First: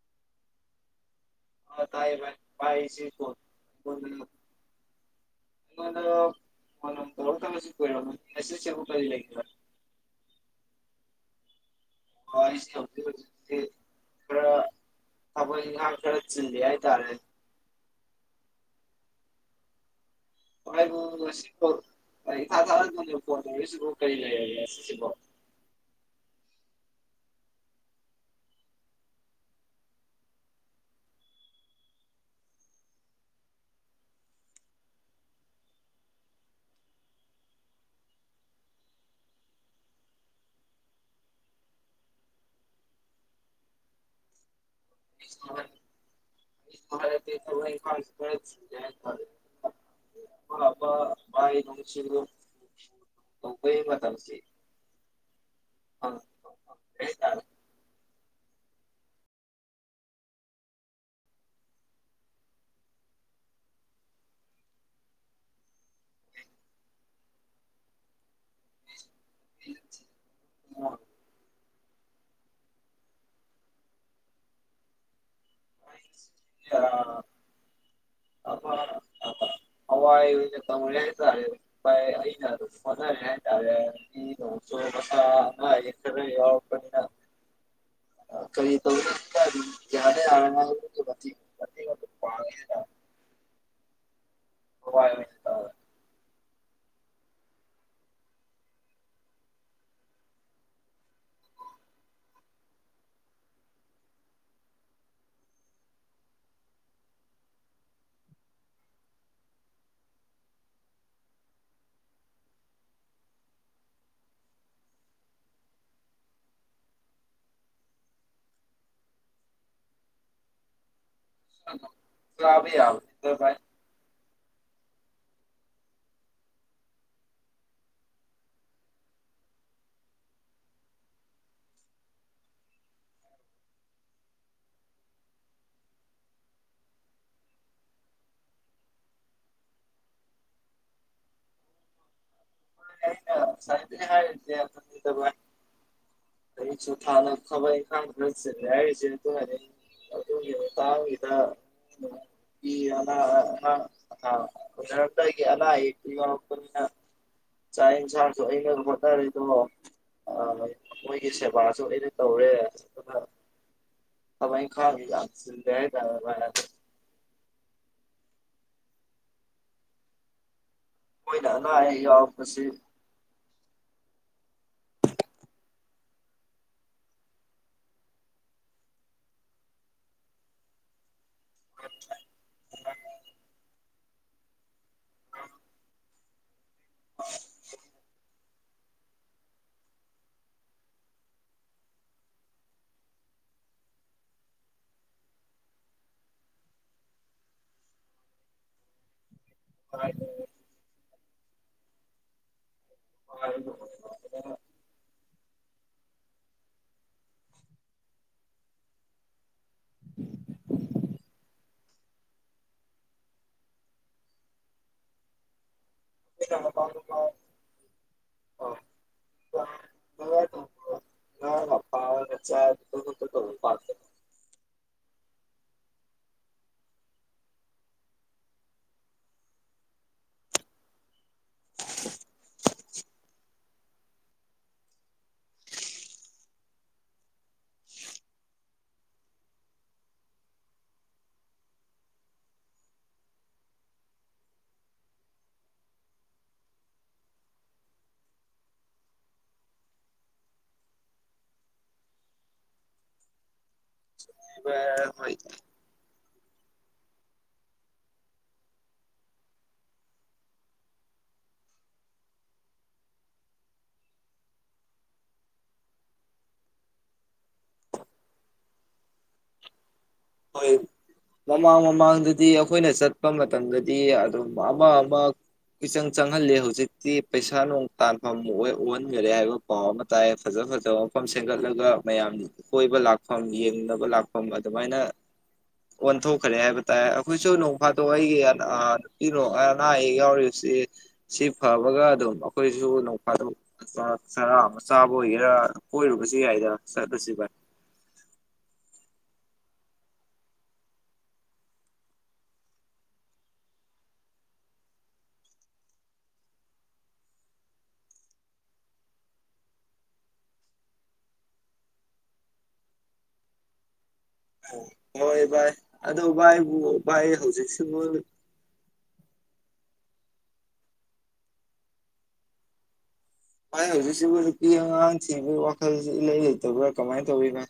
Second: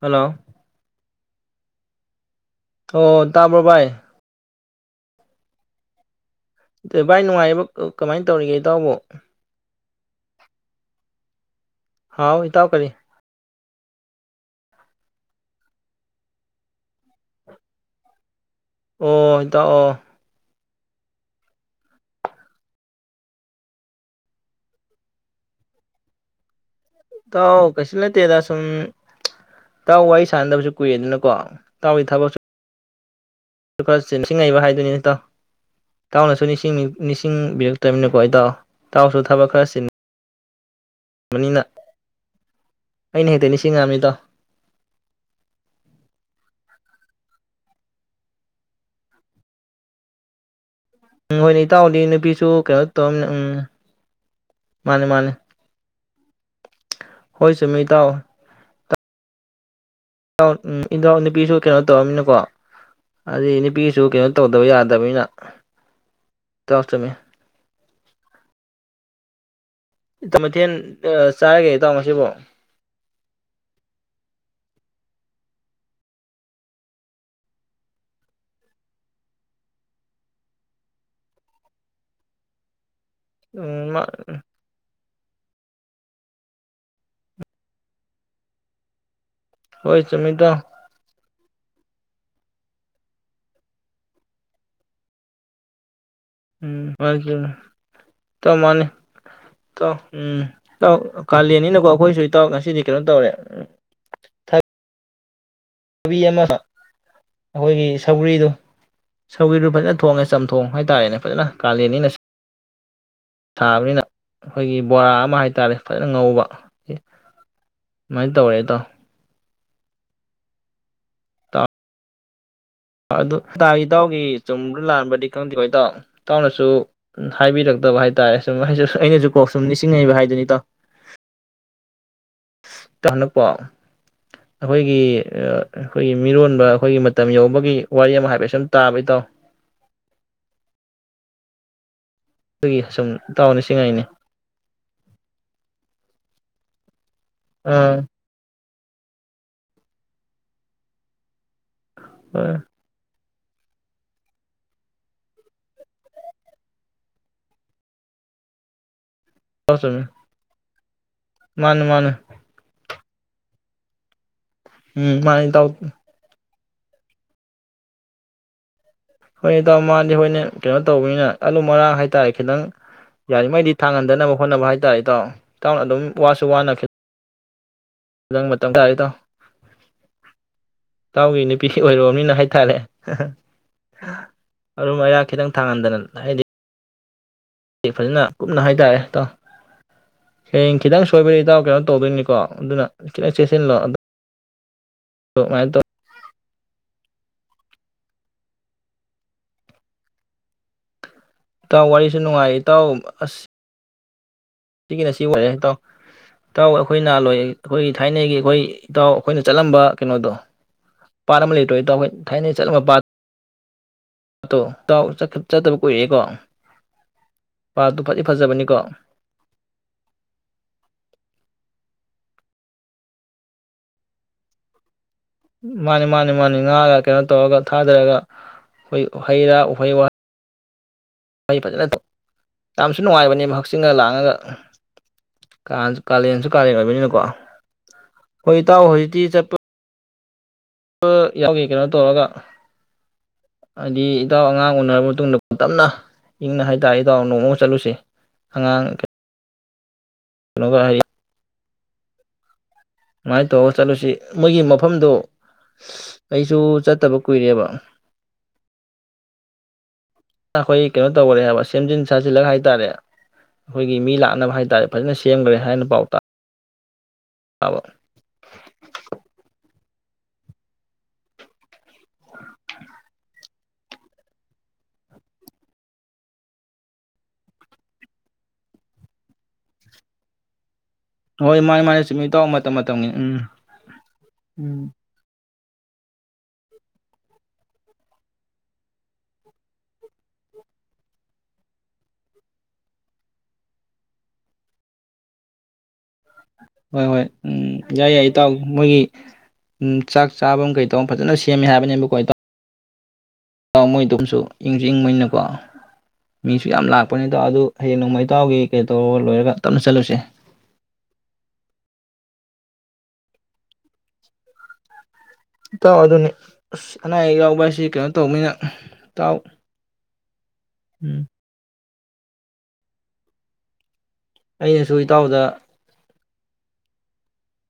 Hello. ꯑ ꯇꯥꯏꯌꯦ ꯚꯥꯏ꯫ ꯑꯣ ꯇꯥꯕ꯭ꯔꯣ ꯚꯥꯏ꯫ [unintelligible] ꯐꫭꯟ ꯅꯨꯡ ꯚꯥꯏ ꯅꯨꯡꯉꯥꯏꯔꯤꯕ ꯇꯧꯔꯛꯇꯕꯁꯨ ꯀꯨꯏꯔꯝꯃꯅꯤ ꯀꯃꯥꯏꯅ ꯇꯧꯔꯤꯒꯦ ꯏꯇꯥꯎꯕꯨ [unintelligible] ꯍꯥꯎ ꯏꯇꯥꯎ ꯀꯔꯤ [inaudible] ꯈꯔ ꯊꯕꯛ ꯏꯪꯈꯥꯡ ꯈꯔ ꯆꯥꯜꯂꯤ ꯍꯥꯏ ꯇꯥꯔꯦ ꯑꯣ ꯏꯇꯥꯎ ꯑꯣ [unintelligible] ꯏꯊꯥ ꯊꯥꯖꯗꯅ ꯀꯣꯜ ꯇꯧꯔꯛꯏ ꯁꯤꯕꯣ ꯀꯔꯤ ꯂꯩꯔꯦ ꯉꯁꯤ ꯁꯤꯕꯣ ꯏꯇꯥꯎ ꯀꯩꯁꯨ ꯅꯇꯦꯗ ꯁꯨꯝ ꯇꯥꯎ ꯋꯥꯔꯤ ꯁꯥꯟꯅꯗꯕꯁꯨ ꯀꯨꯏꯔꯦꯗꯅꯀꯣ ꯇꯥꯎꯒꯤ ꯊꯕꯛꯁꯨ ꯈꯔꯁꯤ [unintelligible] ꯉꯩꯕ ꯍꯥꯏꯗꯨꯅꯤ ꯏꯇꯥꯎ ꯇꯥꯎꯅꯁꯨ ꯅꯤꯡꯁꯤꯡ ꯅꯤꯡꯁꯤꯡꯕꯤꯔꯛꯇꯅꯤꯅꯀꯣ ꯏꯇꯥꯎ ꯇꯥꯎꯁꯨ ꯊꯕꯛ ꯈꯔ ꯆ ꯅꯤꯅ ꯑꯩꯅ ꯍꯦꯛꯇ ꯅꯤꯡꯁꯤꯡ ꯉꯥꯝꯃꯤ ꯏꯇꯥꯎ [inaudible] ꯎꯝ ꯃꯥꯏ ꯍꯣꯏꯅꯦ ꯏꯇꯥꯎꯗꯤ ꯅꯨꯡꯁꯤꯕ ꯅꯨꯄꯤꯁꯨ ꯀꯩꯅꯣ ꯇꯧꯔꯝꯃꯤꯅꯦ ꯎꯝ ꯇꯧꯕꯒꯤ ꯃꯇꯝꯁꯤ ꯃꯥꯅꯦ ꯃꯥꯅꯦ ꯐꯪ ꯐꯪꯗ꯭ꯔꯦ ꯍꯥꯏꯇꯥꯔꯦ ꯍꯣꯏ ꯆꯨꯝꯃꯤ ꯏꯇꯥꯎ ꯏꯇꯥꯎ ꯏꯅꯥꯎ ꯅꯨꯄꯤꯁꯨ ꯀꯩꯅꯣ ꯇꯧꯔꯝꯃꯤꯅꯀꯣ ꯍꯥꯏꯗꯤ ꯅꯨꯄꯤꯁꯨ ꯀꯩꯅꯣ ꯇꯧꯗꯕ ꯌꯥꯗꯕꯅꯤꯅ ꯏꯇꯥꯎ ꯆꯨꯝꯃꯦ ꯃꯊꯟ ꯑ ꯆꯥꯔꯒꯦ ꯇꯥꯎ ꯁꯤꯕꯣ [inaudible] ꯑ ꯑ ꯍꯋꯥꯏ ꯑꯣꯏꯅ ꯇꯧꯔꯦ ꯍꯥꯏ ꯇꯥꯔꯦ ꯎꯝ ꯃꯥ ꯑ ꯈꯔ ꯌꯥꯎꯔꯞꯄꯅꯤꯅ ꯀꯔꯤ ꯇꯧ ꯍꯣꯏ ꯌꯥꯅ ꯆꯨꯝꯃꯤ ꯏꯇꯥꯎ ꯌꯥꯅꯕ [unintelligible] [unintelligible] ꯍꯋꯥꯏ ꯑꯣꯏꯅ ꯇꯧꯔꯦ ꯎꯝ ꯃꯥ ꯏꯇꯥꯎ ꯃꯥꯅꯤ ꯏꯇꯥꯎ ꯎꯝ ꯏꯇꯥꯎ ꯀꯥꯂꯦꯟꯅꯤꯅꯀꯣ ꯑꯩꯈꯣꯏꯁꯨ ꯏꯇꯥꯎ ꯉꯁꯤꯗꯤ ꯀꯩꯅꯣ ꯇꯧꯔꯦ ꯎꯝ ꯊ ꯊꯕꯤ ꯑꯃ ꯑꯩꯈꯣꯏꯒꯤ ꯁꯧꯒꯔꯤꯗꯨ ꯁꯧꯒꯔꯤꯗꯨ ꯐꯖꯅ ꯊꯣꯡꯉꯦ ꯆꯝꯊꯣꯡ ꯍꯥꯏꯇꯥꯔꯦꯅꯦ ꯐꯖꯅ ꯀꯥꯂꯦꯟꯅꯤꯅ ꯁꯥꯕꯅꯤꯅ ꯑꯩꯈꯣꯏꯒꯤ ꯕꯣꯔꯥ ꯑꯃ ꯍꯥꯏꯇꯥꯔꯦ ꯐꯖꯅ ꯉꯧꯕ ꯑꯃꯥꯏꯅ ꯇꯧꯔꯦ ꯏꯇꯥꯎ ꯏꯇꯥꯎ [inaudible] ꯌꯥꯕꯅꯤꯗ ꯑꯗꯨ ꯚꯥꯏ ꯇꯒꯤ ꯏꯇꯥꯎꯒꯤ ꯆꯨꯝꯕ ꯂꯥꯟꯕꯗꯤ ꯈꯪꯗꯦꯀꯇꯥꯎ ꯏꯇꯥꯎꯅꯁꯨ ꯍꯥꯏꯕꯤꯔꯛꯇꯕ ꯍꯥꯏ ꯇꯥꯔꯦ ꯁꯨꯝ ꯑꯩꯅꯁꯨ ꯀꯣ ꯁꯨꯝ ꯅꯤꯡꯁꯤꯡꯉꯕ ꯍꯥꯏꯗꯨꯅꯤꯇꯥꯎ ꯇ ꯍꯟꯅꯛꯄꯣ ꯑꯩꯈꯣꯏꯒꯤ ꯑꯩꯈꯣꯏꯒꯤ ꯃꯤꯔꯣꯟꯕ ꯑꯩꯈꯣꯏꯒꯤ ꯃꯇꯝ ꯌꯧꯕꯒꯤ ꯋꯥꯔꯤ ꯑꯃ ꯍꯥꯏꯐꯦꯠ ꯁꯨꯝ ꯇꯥꯕ ꯏꯇꯥꯎ ꯑꯗꯨꯒꯤ ꯁꯨꯝ ꯑꯩꯅ ꯇꯥꯎ ꯉꯁꯥꯏꯗꯒꯤ ꯅꯤꯁꯤꯡꯉꯥꯏꯅꯦ ꯀꯩ ꯆ ꯐꯅ ꯊꯕꯛ ꯏꯪꯈꯥꯡ ꯈꯔ ꯆꯤꯜꯂꯦ ꯍꯥꯏ [unintelligible] ꯑꯗꯨꯒꯤ ꯃꯇꯥꯡꯒꯤꯗ ꯍꯣꯏ [unintelligible] ꯑ ꯑ ꯎꯅꯔꯝꯗꯥꯏꯒꯤ ꯑꯅꯥ ꯑꯌꯦꯛꯇꯤ ꯌꯥꯎꯔꯛꯄꯅꯤꯅ ꯆꯥꯛ ꯏꯟꯁꯥꯡꯁꯨ ꯑꯩꯅ ꯑꯝ ꯍꯣꯠꯅꯔꯦ ꯑꯣ ꯏꯇꯥꯎ ꯆꯨꯝꯃꯤ ꯑ ꯂ ꯃꯣꯏꯒꯤ ꯃꯥꯅꯦ ꯁꯦꯕꯥꯁꯨ ꯑꯩꯅ ꯃꯥꯅꯦ ꯇꯧꯔꯦ ꯑ ꯊꯕꯛ ꯏꯪꯈꯥꯡꯁꯨ ꯎꯝ ꯌꯥꯝ ꯃꯥꯅꯦ ꯏꯇꯥꯎ ꯆꯤꯜꯂꯦ ꯍꯥꯏ ꯇꯥꯔꯦ ꯕꯥꯏ ꯑꯗ ꯍꯣꯏ ꯏꯇꯥꯎ ꯃꯅꯤ ꯍꯣꯏꯅꯦ ꯀꯩꯅꯣ ꯇꯧꯕꯅꯤꯅ ꯃꯣꯏꯅ ꯑꯂꯨ ꯑꯅꯥ ꯃꯔꯥꯡ ꯑꯌꯦꯛ ꯍꯥꯏꯇꯥꯔꯦ ꯈꯤꯇꯪ ꯌꯥꯎꯔꯛꯄꯁꯤ ꯌꯥꯔꯤꯃꯩꯗꯤ ꯊꯥꯡꯍꯟꯗꯅꯕ ꯍꯣꯠꯅꯕ ꯍꯥꯏꯇꯥꯔꯦ ꯏꯇꯥꯎ ꯏꯇꯥꯎꯅ ꯑꯗꯨꯝ ꯋꯥꯁꯨ ꯋꯥꯅ ꯅꯪ ꯃꯇꯝ ꯊꯥꯔꯦ ꯏꯇꯥꯎ ꯏꯇꯥꯎ ꯅꯨꯄꯤ ꯅꯨꯄꯤ ꯑꯣꯏꯔꯨꯅꯤꯅ ꯍꯥꯏꯇꯥꯔꯦ ꯑꯔꯨꯝ ꯑꯌꯥꯡ ꯈꯤꯇꯪ ꯊꯥꯡꯍꯟꯗꯅ ꯍꯥꯏꯗꯤ ꯐꯖꯅ ꯀꯨꯞꯅ ꯍꯥꯏꯇꯥꯔꯦ ꯏꯇꯥꯎ ꯍꯌꯦꯡ ꯈꯤꯇꯪ ꯁꯣꯏꯕꯩ ꯏꯇꯥꯎ ꯀꯩꯅꯣ ꯇꯧꯗꯣꯏꯅꯤꯀꯣ ꯑꯗꯨꯅ ꯈꯤꯇꯪ ꯆꯦꯁꯤꯜꯂꯣ ꯃꯥꯏꯇꯧ ꯍꯥꯏꯅꯤ ꯏꯇꯥꯎ ꯋꯥꯔꯤꯁꯨ ꯅꯨꯡꯉꯥꯏ ꯏꯇꯥꯎ ꯑꯁ [inaudible] ꯁꯤꯒꯤꯅ ꯁꯤ ꯑꯣꯏꯔꯦ ꯏꯇꯥꯎ ꯏꯇꯥꯎ ꯑꯩꯈꯣꯏꯃꯍꯜꯁꯥꯏ ꯑꯩꯈꯣꯏꯒꯤ ꯊꯥꯏꯅꯒꯤ ꯑꯩꯈꯣꯏ ꯏꯇꯥꯎ ꯑꯩꯈꯣꯏꯅ ꯆꯠꯂꯝꯕ ꯀꯩꯅꯣꯗꯣ ꯄꯥꯠ ꯑꯃ ꯂꯩꯇ꯭ꯔꯣ ꯏꯇꯥꯎ ꯑꯩꯈꯣꯏ ꯊꯥꯏꯅ ꯆꯠꯂꯝꯕ ꯄꯥꯠ ꯇꯣ ꯏꯇꯥꯎ ꯆꯠ ꯆꯠꯇꯕ ꯀꯨ ꯀꯨꯏꯌꯦꯀꯣ ꯄꯥꯠꯇꯨ ꯐꯗꯤ ꯐꯖꯕꯅꯤꯀꯣ [unintelligible] ꯃꯥꯅꯤ ꯃꯥꯅꯤ ꯃꯥꯅꯤ ꯉꯥꯒ ꯀꯩꯅꯣ ꯇꯧꯔꯒ ꯊꯥꯗꯔꯒ ꯑꯩꯈꯣꯏ ꯍꯩ ꯔꯥ ꯎꯍꯩꯋꯥꯍꯩ ꯃꯩ ꯐꯖꯅ ꯌꯥꯝꯁꯨ ꯅꯨꯡꯉꯥꯏꯕꯅꯤ ꯃꯍꯥꯛ ꯍꯛꯁꯤꯡꯅ ꯂꯥꯡꯉꯒ ꯀꯥꯂꯦꯟꯁꯨ ꯀꯥꯂꯦꯟ ꯑꯣꯏꯕꯅꯤꯅꯀꯣ ꯍꯣꯏ ꯏꯇꯥꯎ ꯍꯧꯖꯤꯛꯇꯤ ꯆꯠꯄ ꯌꯥꯎꯒꯦ ꯀꯩꯅꯣ ꯇꯧꯔꯒ ꯍꯥꯏꯗꯤ ꯏꯇꯥꯎ ꯑꯉꯥꯡ ꯎꯅꯔꯕ ꯃꯇꯨꯡꯗ ꯇꯞꯅ ꯏꯪꯅ ꯍꯥꯏꯇꯥꯔꯦ ꯏꯇꯥꯎ ꯅꯣꯡꯃ ꯆꯠꯂꯨꯁꯦ ꯑꯉꯥꯡ ꯀꯩꯅꯣꯒ ꯍꯥꯏ ꯃꯥꯏ ꯇꯧ ꯆꯠꯂꯨꯁꯤ ꯃꯣꯏꯒꯤ ꯃꯐꯝꯗꯣ ꯍꯣꯏ ꯑꯩꯁꯨ ꯆꯠ ꯇꯕ ꯀꯨꯏꯔꯕ ꯑꯩꯈꯣꯏ ꯀꯩꯅꯣ ꯇꯧꯒꯔꯦ ꯍꯥꯏꯕ ꯁꯦꯝꯖꯤꯟ ꯁꯥꯖꯤꯜꯂꯒ ꯍꯥꯏ ꯇꯔꯦ ꯑꯩꯈꯣꯏꯒꯤ ꯃꯤ ꯂꯥꯛꯅꯕ ꯍꯥꯏ ꯇꯥꯔꯦ ꯐꯖꯅ ꯁꯦꯝꯈꯔꯦ ꯍꯥꯏꯅ ꯄꯥꯎ ꯇꯥ ꯑꯕ ꯍꯣꯏ ꯃꯃꯥꯡ ꯃꯃꯥꯡꯗꯗꯤ ꯑꯩꯈꯣꯏꯅ ꯆꯠꯄ ꯃꯇꯝꯗꯗꯤ ꯑꯗꯨꯝ ꯑꯃ ꯑꯃ ꯆꯪ ꯆꯪꯍꯜꯂꯦ ꯍꯧꯖꯤꯛꯇꯤ ꯄꯩꯁꯥ ꯅꯨꯡ ꯇꯥꯟꯐꯝ ꯑꯣꯏ ꯎꯍꯟꯈꯔꯦ ꯍꯥꯏꯕ ꯄꯥꯎ ꯑꯃ ꯇꯥꯏꯌꯦ ꯐꯖ ꯐꯖ ꯑ ꯃꯐꯝ ꯍꯣꯏ ꯃꯥꯅꯦ ꯁꯦꯝꯒꯠꯂꯒ ꯃꯥꯅꯦ ꯆꯨꯝꯃꯤ ꯃꯌꯥꯝ ꯏꯇꯥꯎ ꯃꯇꯝ ꯀꯣꯏꯕ ꯃꯇꯝꯒꯤ ꯂꯥꯛꯐꯝ ꯎꯝ ꯌꯦꯡꯅꯕ ꯂꯥꯛꯐꯝ ꯎꯝ ꯑꯗꯨꯃꯥꯏꯅ ꯑꯣꯟꯊꯣꯛꯈ꯭ꯔꯦ ꯍꯥꯏꯕ ꯇꯥꯏꯦ ꯑꯩꯈꯣꯏꯁꯨ ꯅꯣꯡꯐꯥꯗꯣꯛ ꯑꯩꯒꯤ ꯅꯨꯄꯤ ꯑꯅꯥ ꯑꯌꯦꯛ ꯌꯥꯎꯔꯤꯕꯁꯤ ꯁꯤ ꯐꯕꯒ ꯑꯗꯨꯝ ꯑꯩꯈꯣꯏꯁꯨ ꯅꯣꯡꯐꯥꯗꯣꯛ ꯆꯔꯥ ꯑꯃ ꯆꯥꯕ ꯑꯣꯏꯒꯦꯔꯥ ꯀꯣꯏꯔꯨꯕꯁꯨ ꯌꯥꯏꯗ ꯍꯣꯏ ꯍꯣꯏ ꯆꯠꯂꯨꯁꯤ ꯚꯥꯏ ꯎꯝ ꯌꯥꯏ ꯌꯥꯏ ꯏꯇꯥꯎ ꯃꯣꯏꯒꯤ ꯎ ꯆꯥꯛ ꯆꯥꯐꯝ ꯀꯩ ꯇꯧꯕ ꯐꯖꯅ ꯁꯦꯝꯃꯦ ꯍꯥꯏꯕꯅꯦꯕ ꯀꯥꯏꯅ ꯏꯇꯧ ꯥꯎ ꯃꯣꯏꯗꯨꯝꯁꯨ ꯏꯪꯁꯨ ꯏꯪꯕꯩꯅꯀꯣ ꯃꯤꯁꯨ ꯌꯥꯝ ꯂꯥꯛꯄꯅꯤ ꯇꯥꯎ ꯑꯗꯨ ꯍꯌꯦꯡ ꯅꯣꯡꯃꯩꯇꯥꯎꯒꯤ ꯀꯩ ꯇꯧꯔꯒ ꯂꯣꯏꯔꯒ ꯇꯞꯅ ꯆꯠꯂꯨꯁꯦ ꯍ ꯏꯇꯥꯎ ꯑꯗꯨꯅꯤ ꯑꯁ ꯑꯅꯥ ꯚꯥꯏ ꯑꯌꯦꯛ ꯌꯥꯎꯕ ꯍꯥꯏꯁꯤ ꯍꯧꯖꯤꯛꯁꯤꯕꯨ ꯀꯩꯅꯣ ꯇꯧꯕꯅꯤꯅ ꯏꯇꯥꯎ ꯎꯝ [unintelligible] ꯑꯩ ꯍꯧꯖꯤꯛ ꯍꯧꯖꯤꯛꯄꯨ ꯅꯨꯄꯤ ꯑꯩꯅꯁꯨ ꯑꯉꯥꯡ ꯏꯇꯥꯎꯗ ꯊꯤꯕꯩ ꯋꯥꯈꯜ ꯁꯦ ꯏꯂꯩ ꯂꯩꯇ ꯕ꯭ꯔꯥ ꯀꯃꯥꯏ ꯇꯧꯔꯤꯕꯥ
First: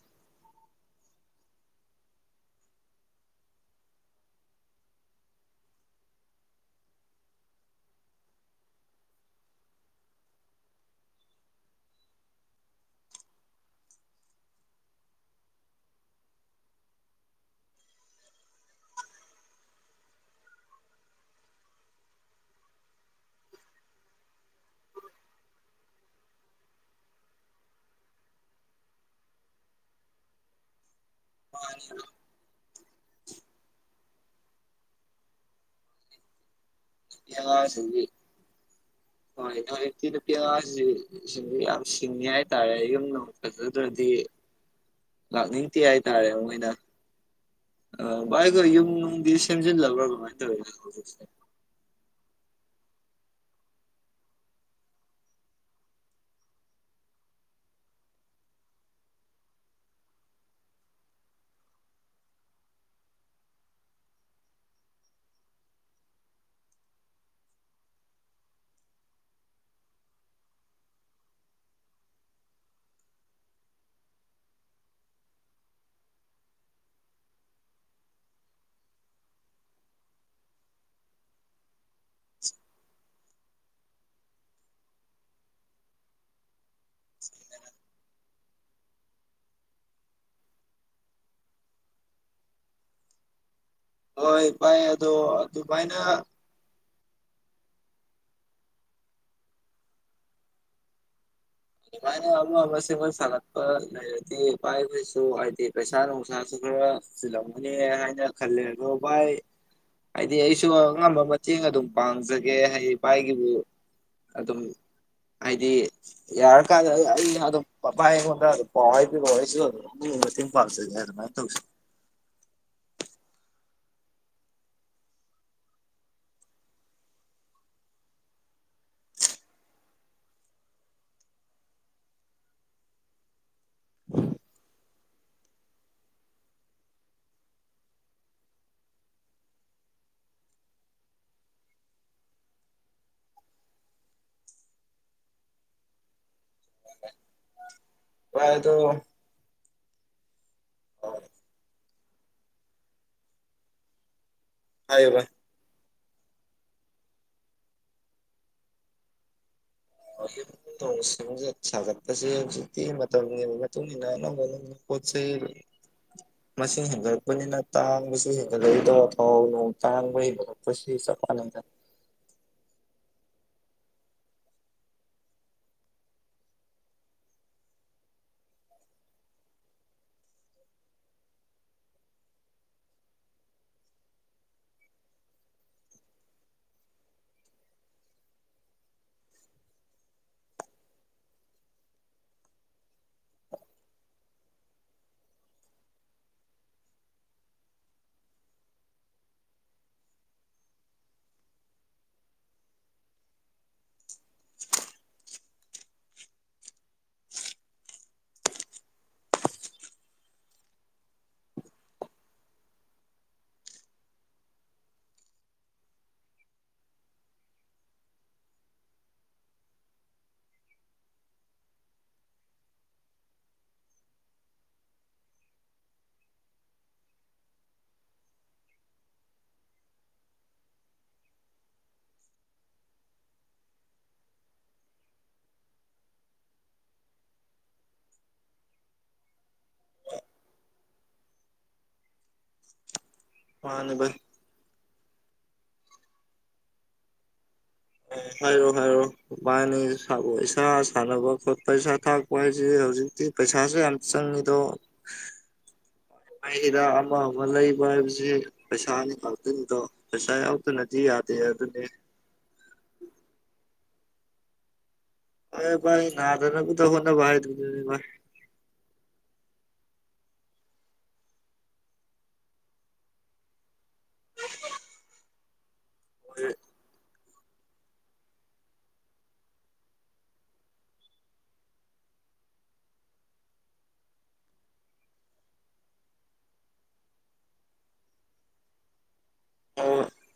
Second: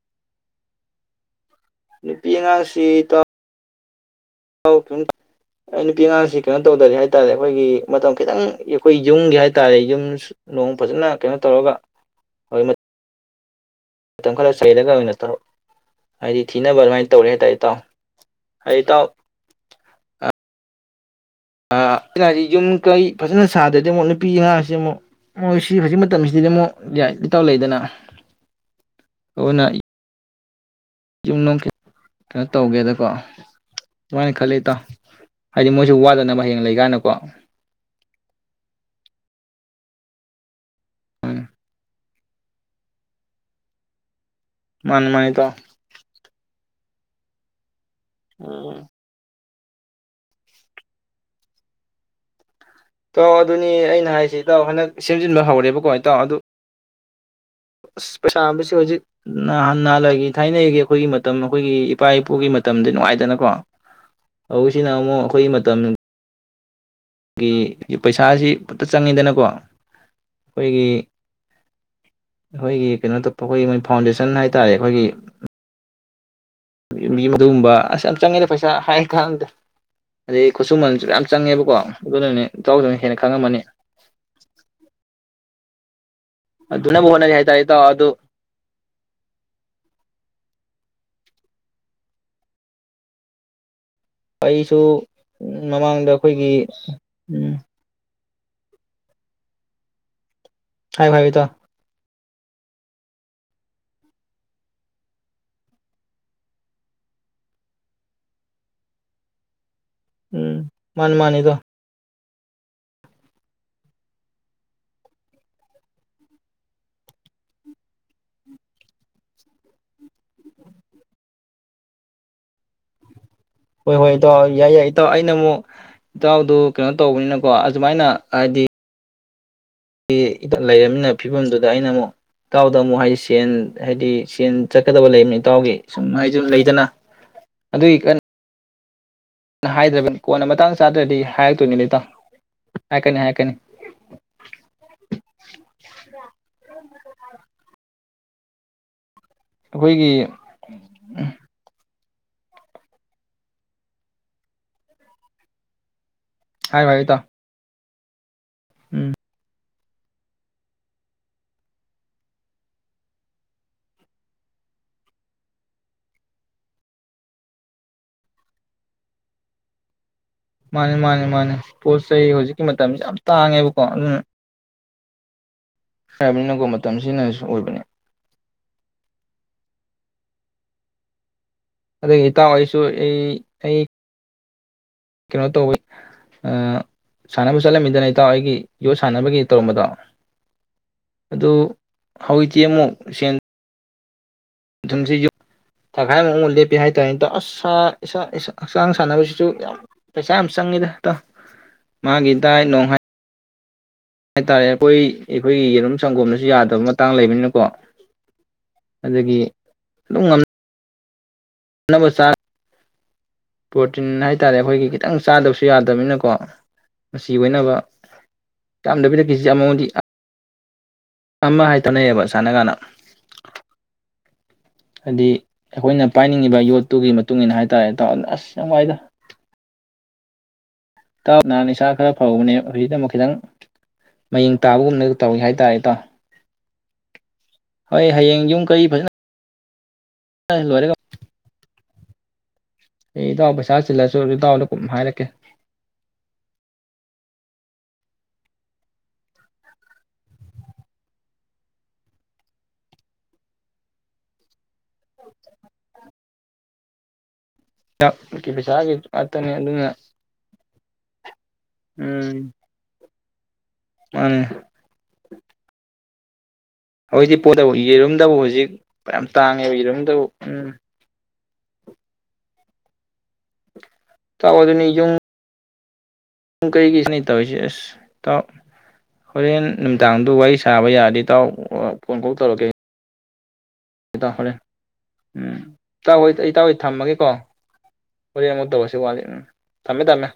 ꯅꯨꯄꯤ ꯑꯉꯥꯡꯁꯤ ꯏꯇꯥ ꯑꯩ ꯅꯨꯄꯤ ꯑꯉꯥꯡꯁꯤ ꯀꯩꯅꯣ ꯇꯧꯗꯔꯤ ꯍꯥꯏ ꯇꯥꯔꯦ ꯑꯩꯈꯣꯏꯒꯤ ꯃꯇꯝ ꯈꯤꯇꯪ ꯑꯩꯈꯣꯏ ꯌꯨꯝꯒꯤ ꯍꯥꯏ ꯇꯥꯔꯦ ꯌꯨꯝ ꯅꯣꯡ ꯐꯖꯅ ꯀꯩꯅꯣ ꯇꯧꯔꯃꯩ ꯃꯇꯝ ꯈꯔ ꯆꯩꯔꯒ ꯑꯣꯏꯅ ꯍꯥꯏꯗꯤ ꯊꯤꯅꯕ ꯑꯗꯨꯃꯥꯏꯅ ꯇꯧꯔꯦ ꯍꯥꯏꯇꯥꯔꯦ ꯏꯇꯥꯎ ꯍꯥꯏꯗꯤ ꯏꯇꯥꯎ ꯌꯨꯝ ꯀꯩ ꯐꯖꯅ ꯁꯥꯗ꯭ꯔꯩꯗꯤ ꯑꯃꯨꯛ ꯅꯨꯄꯤ ꯑ ꯉꯥꯡꯁꯤ ꯑꯃꯨꯛ ꯃꯣꯏ ꯁꯤ ꯍꯧꯖꯤꯛ ꯃꯇꯝꯁꯤꯗꯗꯤ ꯑꯃꯨꯛ ꯂꯤꯇꯥꯎ ꯂꯩꯗꯅ ꯑꯗꯨꯅ ꯌꯨꯝꯅꯨꯡ ꯃꯥꯅꯤ ꯀꯩꯅꯣ ꯇꯧꯒꯦꯗ ꯀꯣ ꯑꯗꯨꯨꯃꯥꯏꯅ ꯈꯜꯂꯤ ꯏꯇꯥꯎ ꯍꯥꯏꯗꯤ ꯃꯣꯏꯁꯨ ꯋꯥꯗꯅꯕ ꯍꯌꯦꯡ ꯂꯩ ꯀꯥꯏꯅꯀꯣ ꯌꯥ ꯁꯤꯕꯤꯦ [unintelligible] ꯍꯣꯏ ꯅꯖꯤꯛꯇꯤ ꯎꯝ ꯅꯨꯨꯄꯤꯌꯥꯁꯤꯁꯤꯡꯗꯤ ꯌꯥꯝ ꯁꯤꯡꯉꯤ ꯍꯥꯏꯇꯥꯔꯦ ꯌꯨꯝꯗ ꯐꯖꯗ꯭ꯔꯗꯤ ꯃꯥꯅꯤ ꯃꯥꯅꯤ ꯏꯇꯥꯎ ꯂꯥꯛꯅꯤꯡꯗꯦ ꯍꯥꯏꯇꯥꯔꯦ ꯃꯣꯏꯅ ꯑꯥ ꯒꯋꯥꯒ ꯎꯝ ꯌꯨꯝꯅꯨꯡ ꯗꯤ ꯁꯦꯝꯖꯤꯜꯂꯕ꯭ꯔꯥ ꯀꯃꯥꯏꯅ ꯇꯧꯋꯤꯅ ꯍꯧꯖꯤꯦ ꯇꯥꯎ ꯑꯗꯨꯅꯤ ꯑꯩꯅ ꯍꯥꯏꯁꯤ ꯏꯇꯥꯎ ꯍꯟꯗꯛ ꯁꯦꯝꯖꯤꯟꯕ ꯍꯧꯔꯦꯕꯀꯣ ꯏꯇꯥꯎ ꯑꯗꯨ ꯄꯩꯁꯥꯕꯁꯤ ꯍꯧꯖꯤꯛ ꯅꯍꯥꯟ ꯅꯍꯥꯟꯋꯥꯏꯒꯤ ꯊꯥꯏꯅꯒꯤ ꯑꯩꯈꯣꯏꯒꯤ ꯃꯇꯝ ꯑꯩꯈꯣꯏꯒꯤ ꯏꯄꯥ ꯏꯄꯨꯒꯤ ꯃꯇꯝꯗꯤ ꯅꯨꯡꯉꯥꯏꯗꯅꯀꯣ ꯍꯧꯁꯤꯅ ꯑꯃꯨꯛ ꯑꯩꯈꯣꯏꯒꯤ ꯃꯇꯝ ꯄꯩꯁꯥꯁꯤ ꯐꯠꯇ ꯆꯪꯉꯤꯗꯅꯀꯣ ꯑꯩꯈꯣꯏꯒꯤ ꯑꯩꯈꯣꯏꯒꯤ ꯀꯩꯅꯣ ꯇ ꯑꯩꯈꯣꯏꯒꯤ ꯃꯣꯏ ꯐꯥꯎꯟꯗꯦꯁꯟ ꯍꯥꯏ ꯇꯥꯔꯦ ꯑꯩꯈꯣꯏꯒꯤ ꯑꯗꯨꯒꯨꯝꯕ ꯑꯁ ꯌꯥꯝ ꯆꯪꯉꯦꯗ ꯄꯩꯁꯥ ꯍꯥꯏ ꯈꯗ ꯑꯗꯩ ꯈꯨꯠꯁꯨꯃꯟꯁꯨ ꯌꯥꯝ ꯆꯪꯉꯦꯕꯀꯣ ꯑꯗꯨꯅꯅꯦ ꯏꯇꯥꯎ ꯍꯦ ꯈꯪꯉꯝꯃꯅꯤ ꯑꯗꯨ ꯑꯗꯨꯅꯕꯨꯣꯅ ꯆ ꯇ ꯑ ꯑꯗꯨ ꯍꯣꯏ ꯑꯩꯁꯨ ꯚꯥꯏ ꯑꯗꯣ ꯃꯃꯥꯡꯗ ꯑꯗꯨꯃꯥꯏꯅ ꯑꯩꯈꯣꯏꯒꯤ ꯎ ꯍꯥꯏꯥꯌꯨ ꯏꯇꯥꯎ ꯁꯨꯃꯥꯏꯅ ꯑꯃ ꯑꯃ ꯁꯦꯝꯒꯣꯏ ꯁꯥꯒꯠꯄ ꯂꯩꯔꯗꯤ ꯚꯥꯏꯈꯣꯏꯁꯨ ꯍꯥꯏꯗꯤ ꯄꯩꯁꯥ ꯅꯨꯡꯁꯥꯁꯨ ꯈꯔ ꯆꯜꯂꯝꯒꯅꯤ ꯍꯥꯏꯅ ꯈꯜꯂꯦ ꯑꯗꯣꯚꯥꯏ ꯍꯥꯏꯗꯤ ꯎꯝ ꯑꯩꯁꯨ ꯃꯥꯅꯤ ꯑꯉꯝꯕ ꯃꯥꯅꯤ ꯏꯇꯥꯎ ꯃꯇꯦꯡ ꯑꯗꯨꯝ ꯄꯥꯡꯖꯩ ꯑ ꯍꯤ ꯄꯥꯏꯒꯤꯕꯨ ꯑꯗꯨꯝ ꯍꯥꯏꯗꯤ ꯌꯥ ꯀ ꯑ ꯑꯗꯨ ꯄꯥꯏ ꯄꯥꯎ ꯍꯥꯏꯕꯤꯔꯛꯑꯣ ꯑꯩ ꯑꯗꯨꯝ ꯃꯇꯦꯟ ꯄꯪꯖꯥ ꯍꯣꯏ ꯍꯣꯏ ꯏꯇꯥꯎ ꯌꯥꯏ ꯌꯥꯏ ꯏꯇꯥꯎ ꯑꯩꯅ ꯑꯃꯨꯛ ꯏꯇꯥꯎꯗꯨ ꯀꯩꯅꯣ ꯇꯧꯕꯅꯤꯅꯀꯣ ꯑꯁꯨꯃꯥꯏꯅ ꯍꯥꯏꯗꯤ ꯂꯩꯔꯕꯝꯃꯤꯅ ꯐꯤꯕꯝꯗꯨꯗ ꯑꯩꯅ ꯑꯃꯨꯛ ꯏꯇꯥꯎꯗ ꯑꯃꯨꯛ ꯍꯥꯏꯗꯤ ꯁꯦꯟ ꯍꯥꯏꯗꯤ ꯁꯦꯟ ꯆꯠꯀꯗꯕ ꯂꯩꯕꯅꯤ ꯏꯇꯥꯎꯒꯤ ꯁꯨꯝ ꯍꯥꯏꯗꯤ ꯂꯩꯗꯅ ꯑꯗꯨꯒꯤ ꯍꯥꯏꯗ꯭ꯔꯕꯅꯤ ꯀꯣꯟꯅ ꯃꯇꯥꯡ ꯆꯥꯗ꯭ꯔꯗꯤ ꯍꯥꯏꯔꯛꯇꯣꯏꯅꯤ ꯂꯩꯦꯇ ꯍꯥꯏꯀꯅꯤ ꯍꯥꯏꯔꯛꯀꯅꯤ ꯄꯥꯏꯗꯣ ꯑꯩꯈꯣꯏꯒꯤ ꯎꯝ ꯍꯥꯏꯔꯤꯕ ꯍꯥꯏꯌꯨ ꯍꯥꯏꯌꯨ ꯏꯇꯥꯎ ꯎꯝ ꯍꯧ ꯁꯤꯡꯁꯠ ꯁꯥꯒꯠꯄꯁꯦ ꯍꯧꯖꯤꯛꯇꯤ ꯃꯇꯝꯒꯤꯒꯤ ꯃꯇꯨꯡ ꯃꯇꯨꯡꯏꯟꯅ ꯑꯅꯧ ꯑꯅꯅ ꯄꯣꯠ ꯆꯩꯩ ꯃꯁꯤꯡ ꯍꯦꯟꯒꯠꯂꯛꯄꯅꯤꯅ ꯇꯥꯡꯕꯁꯨ ꯍꯦꯟꯒꯠꯂꯛꯏꯗꯣ ꯊꯥꯎ ꯅꯣꯡ ꯇꯥꯡꯕ ꯍꯦꯟꯒꯠꯂꯛꯄꯁꯤ ꯃꯥꯅꯤ ꯆꯞ ꯃꯥꯅꯦ ꯃꯥꯅꯦ ꯃꯥꯟꯅꯩꯗ ꯄꯣꯠ ꯆꯩ ꯍꯧꯖꯤꯛꯀꯤ ꯃꯇꯝ ꯌꯥꯝ ꯇꯥꯉꯦꯕꯀꯣ ꯎꯝ ꯍꯥꯏꯔꯕꯅꯤꯅꯀꯣ ꯃꯇꯝꯁꯤꯅꯁꯨ ꯑꯣꯏꯕꯅꯤ ꯑꯗꯒꯤ ꯏꯇꯥꯎ ꯑꯩꯁꯨ ꯑꯩ ꯑꯩ ꯀꯩꯅꯣ ꯇꯧꯋꯤ ꯁꯥꯟꯅꯕ ꯆꯠꯂꯝꯃꯤꯗꯅ ꯏꯇꯥꯎ ꯑꯩꯒꯤ ꯌꯣꯠ ꯁꯥꯟꯅꯕꯒꯤ ꯇꯧꯔꯝꯕꯗꯣ ꯑꯗꯨ ꯍꯧꯖꯤꯛꯇꯤ ꯑꯃꯨꯛ ꯁꯦꯟ ꯃꯊꯨꯝꯁꯤ ꯌ ꯊꯥꯈꯥꯏ ꯃꯑꯣ ꯂꯦꯞꯄꯤ ꯍꯥꯏꯇꯥꯔꯦꯇ ꯑꯁꯥ ꯏꯁꯥ ꯍꯛꯆꯥꯡ ꯁꯥꯟꯅꯕꯁꯤꯁꯨ ꯌꯥꯝ ꯄꯩꯁꯥ ꯌꯥꯝ ꯆꯪꯉꯤꯗꯇꯣ ꯃꯥꯒꯤ ꯗꯥꯏꯠ ꯅꯨꯡ ꯍꯥꯏꯥꯏ ꯍꯥꯏꯇꯥꯔꯦ ꯑꯩꯈꯣꯏ ꯑꯩꯈꯣꯏꯒꯤ ꯌꯦꯔꯨꯝ ꯁꯪꯒꯣꯝꯗꯁꯨ ꯌꯥꯗꯕ ꯃꯇꯥꯡ ꯂꯩꯕꯅꯤꯅꯀꯣ ꯑꯗꯒꯤ ꯑꯗꯨꯝ ꯅꯕꯁꯥꯡ ꯄ꯭ꯔꯣꯇꯤꯟ ꯍꯥꯏ ꯇꯥꯔꯦ ꯑꯩꯈꯣꯏꯒꯤ ꯈꯤꯇꯪ ꯆꯥꯗꯕꯁꯨ ꯌꯥꯗꯕꯅꯤꯅꯀꯣ ꯃꯁꯤ ꯑꯣꯏꯅꯕ ꯌꯥꯝꯗꯕꯤꯗ ꯀꯦꯖꯤ ꯑꯃꯃꯗꯤ ꯑꯃ ꯍꯥꯏ ꯇꯧꯅꯩꯌꯦꯕ ꯁꯥꯟꯅ ꯀꯥꯟꯗ ꯍꯥꯏꯗꯤ ꯑꯩꯈꯣꯏꯅ ꯄꯥꯏꯅꯤꯡꯉꯤꯕ ꯌꯣꯠꯇꯨꯒꯤ ꯃꯇꯨꯡ ꯏꯟꯅ ꯍꯥꯏꯇꯥꯥꯔꯦ ꯇꯥꯅ ꯑꯁ ꯌꯥꯝꯋꯥꯏꯗ ꯥꯇꯥꯎ ꯅꯍꯟ ꯏꯁꯥ ꯈꯔ ꯐꯧꯕꯅꯦ ꯍꯧꯖꯤꯛꯇ ꯑꯃꯨꯛ ꯈꯤꯇꯪ ꯃꯌꯦꯡ ꯇꯥꯕꯒꯨꯝꯅ ꯇꯧꯏꯤ ꯍꯥꯏꯇꯥꯔꯦ ꯇꯣ ꯍꯣꯏ ꯍꯌꯦꯡ ꯌꯨꯝ ꯀꯔꯤ ꯐꯖꯅ ꯑꯩꯩ ꯂꯣꯏꯔꯒ ꯑꯦ ꯏꯇꯥꯎ ꯄꯩꯁꯥ ꯃꯥꯅꯦ ꯚꯥꯏ ꯆꯤꯜꯂꯁꯨ ꯏꯇꯥꯎꯗ ꯀꯨꯝ ꯍꯥꯏꯔꯛ [unintelligible] ꯑꯦ ꯍꯥꯏꯔꯣ ꯍꯥꯏꯔꯣ [unintelligible] ꯏꯁꯥ ꯁꯥꯟꯅꯕ ꯈꯣꯠꯄ ꯏꯁꯥ ꯊꯥꯛꯄ ꯍꯥꯏꯁꯦ ꯍꯧꯖꯤꯛꯇꯤ ꯄꯩꯁꯥꯁꯨ ꯌꯥꯝ ꯆꯪꯉꯤꯗꯣ꯫ ꯑꯩ ꯍꯤꯗꯥꯛ ꯑꯃ ꯑꯃ ꯂꯩꯕ ꯍꯥꯏꯕꯁꯤ ꯏꯇꯥꯎꯒꯤ ꯄꯩꯁꯥꯒꯤ ꯉꯥꯛꯇꯅꯤ ꯉꯛꯇꯅꯤꯗꯣ ꯑꯗꯨꯅ ꯄꯩꯁꯥ ꯌꯥꯎ ꯑꯗꯨꯅꯗꯤ ꯌ ꯌꯥ ꯑꯗꯨꯅꯤ ꯃꯟꯅꯤ ꯐꯔꯦ ꯕꯥꯏ ꯅꯥꯗꯅꯕꯨ ꯍꯧꯖꯤꯛꯇꯤ ꯄꯣꯠꯇꯕꯨ ꯌꯦꯔꯨꯝꯗꯕꯨ ꯍꯧꯖꯤꯛ ꯃꯌꯥꯝ ꯇꯥꯡꯉꯦ ꯌꯦꯔꯨꯝꯗꯕꯨ ꯎꯝ ꯏꯇꯧ ꯑꯗꯨꯅꯤ ꯌꯨꯝ ꯨꯎꯝ ꯀꯩ ꯖꯤꯅꯤꯠ ꯇꯧꯔꯤꯁꯦ ꯑꯁ ꯏꯇꯥꯎ ꯍꯣꯔꯦꯟ ꯅꯨꯃꯤꯗꯥꯡꯗꯨ ꯋꯥꯔꯤ ꯁꯥꯕ ꯌꯥꯔꯗꯤ ꯏꯇꯥꯎ ꯐꯣꯟ ꯀꯣꯛ ꯇꯧꯔꯛꯀꯦ꯫ ꯏꯇꯥꯎ ꯍꯣꯔꯦꯟ ꯎꯝ ꯏꯇꯥꯎ ꯑꯩ ꯑꯩ ꯏꯇꯥꯎ ꯊꯝꯃꯒꯦꯀꯣ ꯍꯣꯔꯦꯟ ꯑꯃꯨꯛ ꯇꯧꯔꯁꯤ ꯋꯥꯠꯂꯦ ꯎꯝ ꯊꯝꯃꯦ ꯊꯝꯃꯦ꯫